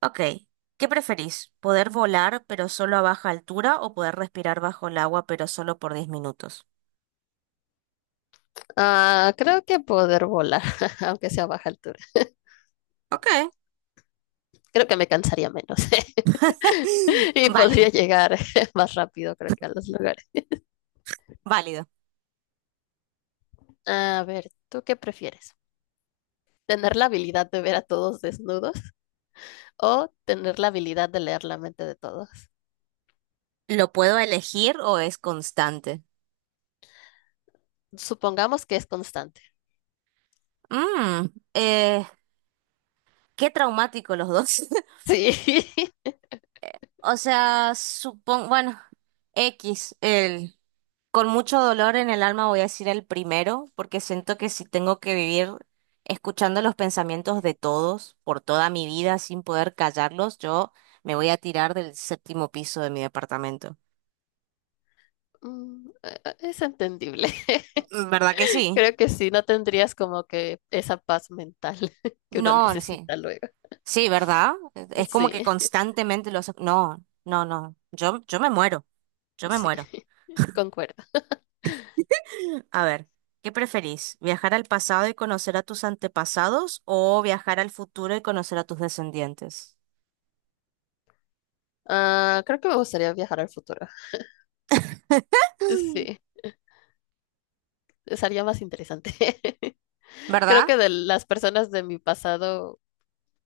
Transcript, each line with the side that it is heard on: right: Ok, ¿qué preferís? ¿Poder volar pero solo a baja altura o poder respirar bajo el agua pero solo por 10 minutos?
left: Ah, creo que poder volar, aunque sea a baja altura.
right: Ok,
left: Creo que me cansaría menos y podría
right: válido,
left: llegar más rápido, creo que a los lugares.
right: válido.
left: A ver, ¿tú qué prefieres? ¿Tener la habilidad de ver a todos desnudos o tener la habilidad de leer la mente de todos?
right: ¿Lo puedo elegir o es constante?
left: Supongamos que es constante.
right: Mm, eh, qué traumático los dos.
left: Sí.
right: O sea, supongo, bueno, X, Con mucho dolor en el alma voy a decir el primero, porque siento que si tengo que vivir escuchando los pensamientos de todos por toda mi vida sin poder callarlos, yo me voy a tirar del séptimo piso de mi departamento.
left: Es entendible.
right: ¿Verdad que sí?
left: Creo que sí, no tendrías como que esa paz mental que uno
right: No, sí.
left: necesita luego.
right: Sí, ¿verdad? Es como que
left: Sí,
right: constantemente los... No, no, no. Yo me muero. Yo me
left: sí,
right: muero.
left: concuerdo.
right: A ver, ¿qué preferís? ¿Viajar al pasado y conocer a tus antepasados o viajar al futuro y conocer a tus descendientes?
left: Ah, creo que me gustaría viajar al futuro. Sí, sería más interesante. Creo
right: ¿Verdad?
left: que de las personas de mi pasado,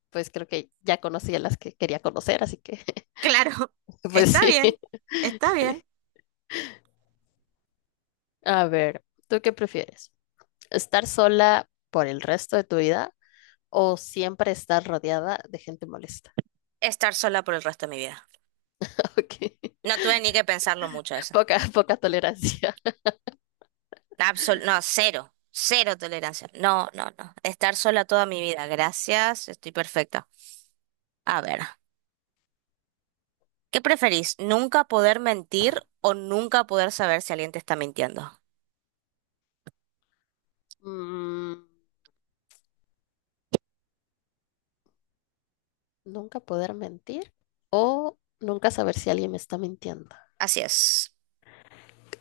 left: pues creo que ya conocí a las que quería conocer, así que,
right: Claro,
left: pues
right: está
left: sí.
right: bien, está bien,
left: A ver, ¿tú qué prefieres? ¿Estar sola por el resto de tu vida o siempre estar rodeada de gente molesta?
right: estar sola por el resto de mi vida.
left: Ok,
right: No tuve ni que pensarlo mucho eso.
left: poca tolerancia.
right: No, cero, cero tolerancia. No, no, no. Estar sola toda mi vida. Gracias, estoy perfecta. A ver, ¿qué preferís? ¿Nunca poder mentir o nunca poder saber si alguien te está mintiendo?
left: Mm, ¿nunca poder mentir o nunca saber si alguien me está mintiendo?
right: Así es.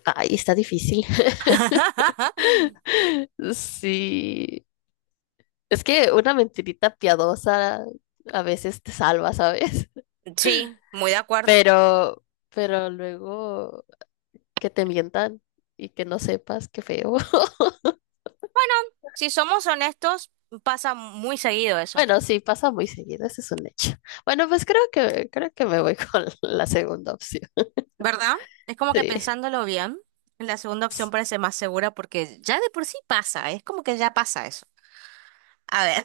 left: Ay, está difícil. Sí, es que una mentirita piadosa a veces te salva, ¿sabes?
right: Sí, muy de acuerdo.
left: Pero, pero luego que te mientan y que no sepas, qué feo.
right: Bueno, si somos honestos, pasa muy seguido eso.
left: Bueno, sí, pasa muy seguido, ese es un hecho. Bueno, pues creo que me voy con la segunda opción.
right: ¿Verdad? Es como que
left: Sí.
right: pensándolo bien, la segunda opción parece más segura porque ya de por sí pasa, es como que ya pasa eso. A ver.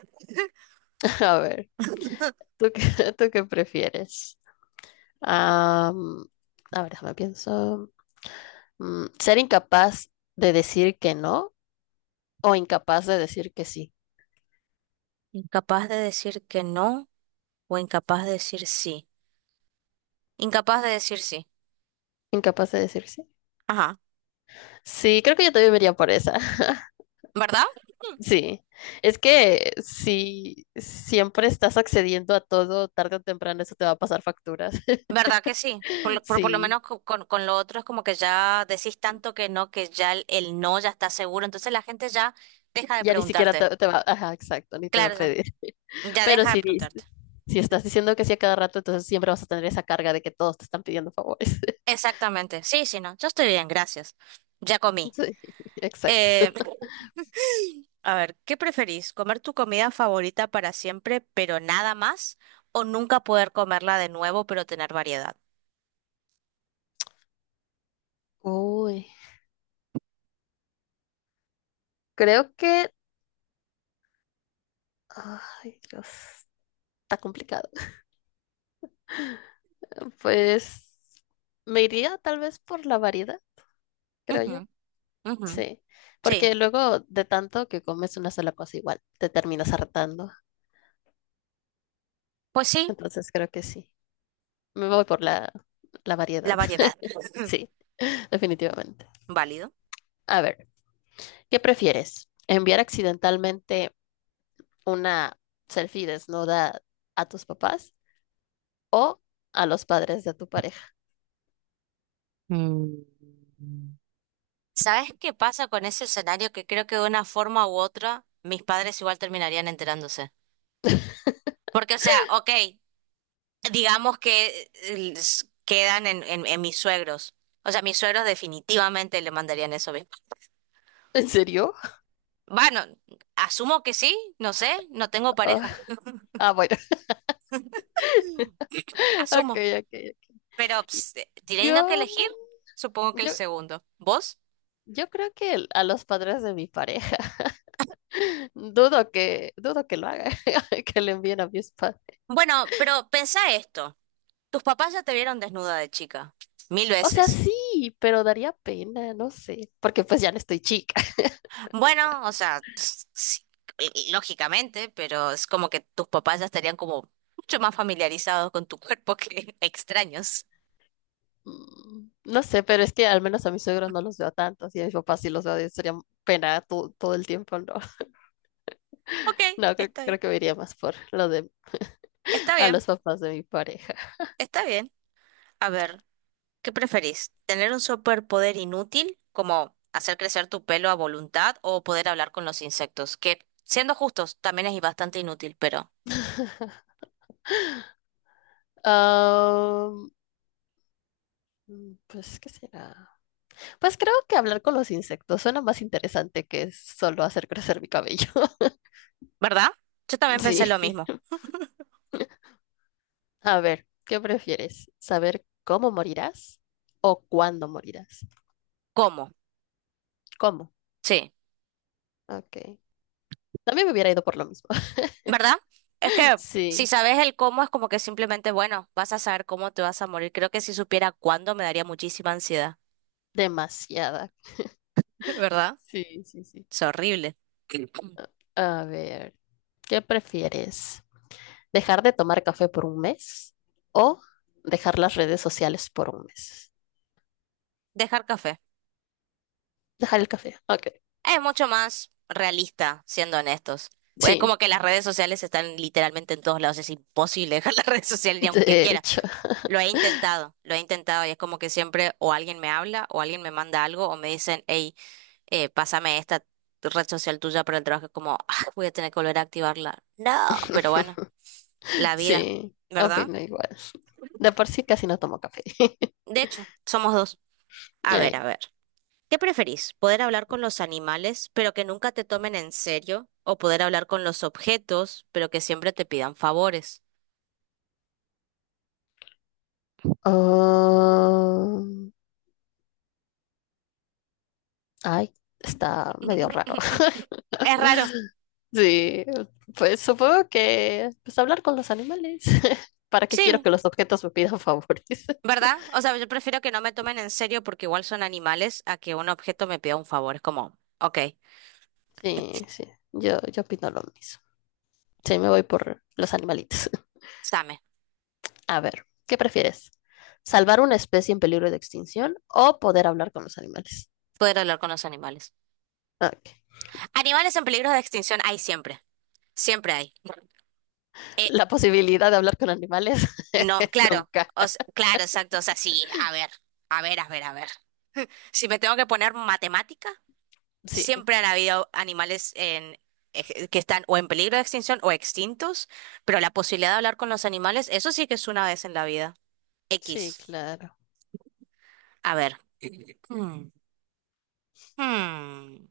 left: A ver, ¿tú qué, ¿tú qué prefieres? Am, a ver, déjame pienso. Mm, ¿ser incapaz de decir que no o incapaz de decir que sí?
right: Incapaz de decir que no o incapaz de decir sí. Incapaz de decir sí.
left: Incapaz de decir sí.
right: Ajá.
left: Sí, creo que yo también me iría por esa.
right: ¿Verdad?
left: Sí. Es que si siempre estás accediendo a todo, tarde o temprano eso te va a pasar facturas.
right: ¿Verdad que sí? Por por- lo
left: Sí.
right: menos con lo otro es como que ya decís tanto que no, que ya el no ya está seguro, entonces la gente ya deja de
left: Ya ni siquiera
right: preguntarte.
left: ajá, exacto, ni te va a
right: Claro, ya.
left: pedir.
right: Ya
left: Pero
right: deja de
left: si, dis-
right: preguntarte.
left: si estás diciendo que sí a cada rato, entonces siempre vas a tener esa carga de que todos te están pidiendo favores.
right: Exactamente. Sí, sí, no. Yo estoy bien, gracias. Ya comí.
left: Sí, exacto.
right: Eh, A ver, ¿qué preferís? ¿Comer tu comida favorita para siempre, pero nada más? ¿O nunca poder comerla de nuevo, pero tener variedad?
left: Uy, creo que... Ay, Dios, está complicado. Pues me iría tal vez por la variedad, creo
right: Ujú,
left: yo.
right: ujú.
left: Sí,
right: Sí,
left: porque luego de tanto que comes una sola cosa igual, te terminas hartando.
right: pues sí,
left: Entonces creo que sí. Me voy por la
right: la
left: variedad.
right: variedad.
left: Sí, definitivamente.
right: Válido.
left: A ver, ¿qué prefieres? ¿Enviar accidentalmente una selfie desnuda a tus papás o a los padres de tu pareja?
right: Mm. ¿Sabes qué pasa con ese escenario? Que creo que de una forma u otra mis padres igual terminarían enterándose. Porque, o sea, ok, digamos que quedan en mis suegros. O sea, mis suegros definitivamente le mandarían eso mismo.
left: ¿En serio?
right: Bueno, asumo que sí, no sé, no tengo
left: Oh,
right: pareja,
left: ah, bueno. Ok,
right: asumo.
left: ok, ok.
right: Pero ps,
left: Yo,
right: teniendo que elegir, supongo que el
left: yo,
right: segundo. ¿Vos?
left: yo creo que a los padres de mi pareja. Dudo que lo haga, que le envíen a mi spa.
right: Bueno, pero pensá esto. Tus papás ya te vieron desnuda de chica, mil
left: O sea,
right: veces.
left: sí, pero daría pena, no sé, porque pues ya no estoy chica.
right: Bueno, o sea, ps, sí, y lógicamente, pero es como que tus papás ya estarían como mucho más familiarizados con tu cuerpo que extraños.
left: Mm, no sé, pero es que al menos a mis suegros no los veo tanto, y a mis papás sí los veo, sería pena todo el tiempo, no.
right: Ok,
left: No, creo
right: está
left: creo
right: bien.
left: que me iría más por lo de
right: Está
left: a
right: bien,
left: los papás de mi pareja.
right: está bien. A ver. ¿Qué preferís? ¿Tener un superpoder inútil, como hacer crecer tu pelo a voluntad o poder hablar con los insectos? Que, siendo justos, también es bastante inútil, pero
left: Ah, pues, ¿qué será? Pues creo que hablar con los insectos suena más interesante que solo hacer crecer mi cabello.
right: ¿verdad? Yo también pensé lo mismo.
left: Sí. A ver, ¿qué prefieres? ¿Saber cómo morirás o cuándo morirás?
right: ¿Cómo?
left: ¿Cómo?
right: Sí,
left: Ok. También me hubiera ido por lo mismo.
right: ¿verdad? Es que si
left: Sí,
right: sabes el cómo es como que simplemente, bueno, vas a saber cómo te vas a morir. Creo que si supiera cuándo me daría muchísima ansiedad.
left: demasiada.
right: ¿Verdad?
left: Sí, sí, sí.
right: Es horrible.
left: A ver, ¿qué prefieres? ¿Dejar de tomar café por un mes o dejar las redes sociales por un mes?
right: Dejar café.
left: Dejar el café. Ok.
right: Es mucho más realista, siendo honestos. Pues es
left: Sí,
right: como que las redes sociales están literalmente en todos lados. Es imposible dejar las redes sociales ni aunque
left: de
right: quiera.
left: hecho.
right: Lo he intentado y es como que siempre o alguien me habla o alguien me manda algo o me dicen, hey, pásame esta red social tuya para el trabajo. Es como, "Ah, voy a tener que volver a activarla". No, pero bueno, la vida,
left: Sí,
right: ¿verdad?
left: opino igual. De por sí casi no tomo café.
right: De hecho, somos dos. A ver, a
left: Ay.
right: ver. ¿Qué preferís? ¿Poder hablar con los animales, pero que nunca te tomen en serio? ¿O poder hablar con los objetos, pero que siempre te pidan favores?
left: Ah, Ay, está medio raro.
right: Es raro.
left: Sí, pues supongo que pues hablar con los animales. ¿Para qué quiero
right: Sí,
left: que los objetos me pidan favores?
right: ¿verdad? O sea, yo prefiero que no me tomen en serio porque igual son animales a que un objeto me pida un favor. Es como, ok,
left: Sí, sí, yo opino lo mismo. Sí, me voy por los animalitos.
right: dame,
left: A ver, ¿qué prefieres? ¿Salvar una especie en peligro de extinción o poder hablar con los animales?
right: poder hablar con los animales.
left: Ok.
right: Animales en peligro de extinción hay siempre. Siempre hay. Eh,
left: La posibilidad de hablar con animales,
right: no, claro.
left: nunca.
right: Claro, exacto. O sea, sí, a ver, a ver, a ver, a ver. Si me tengo que poner matemática.
left: Sí,
right: Siempre han habido animales en, que están o en peligro de extinción o extintos, pero la posibilidad de hablar con los animales, eso sí que es una vez en la vida.
left: sí,
right: X.
left: claro.
right: A ver. Hmm. Hmm.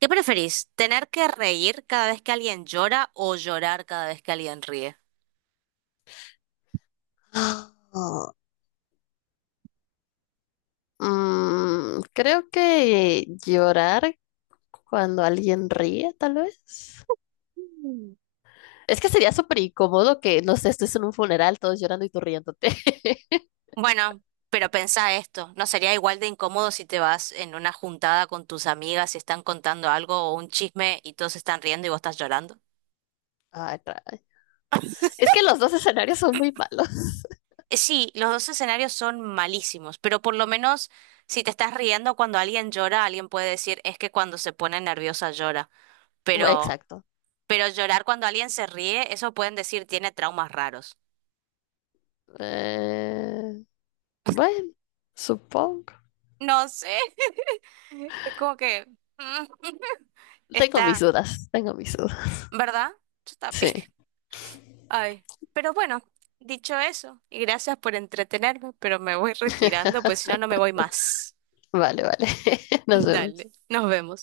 right: ¿Qué preferís? ¿Tener que reír cada vez que alguien llora o llorar cada vez que alguien ríe?
left: Mm, creo que llorar cuando alguien ríe, tal vez. Es que sería súper incómodo que, no sé, estés en un funeral, todos llorando y tú riéndote.
right: Bueno, pero pensá esto, ¿no sería igual de incómodo si te vas en una juntada con tus amigas y están contando algo o un chisme y todos están riendo y vos estás llorando?
left: Ay, caray. Es que los dos escenarios son muy malos.
right: Sí, los dos escenarios son malísimos, pero por lo menos si te estás riendo cuando alguien llora, alguien puede decir es que cuando se pone nerviosa llora,
left: Bueno,
right: pero
left: exacto.
right: pero llorar cuando alguien se ríe, eso pueden decir tiene traumas raros.
left: Eh, bueno, supongo.
right: No sé, es como que mm,
left: Tengo mis
right: está,
left: dudas, tengo mis dudas.
right: ¿verdad? Está
left: Sí,
right: bien. Ay, pero bueno, dicho eso, y gracias por entretenerme, pero me voy retirando, pues si no no me voy más.
left: vale, vale. Nos vemos.
right: Dale, nos vemos.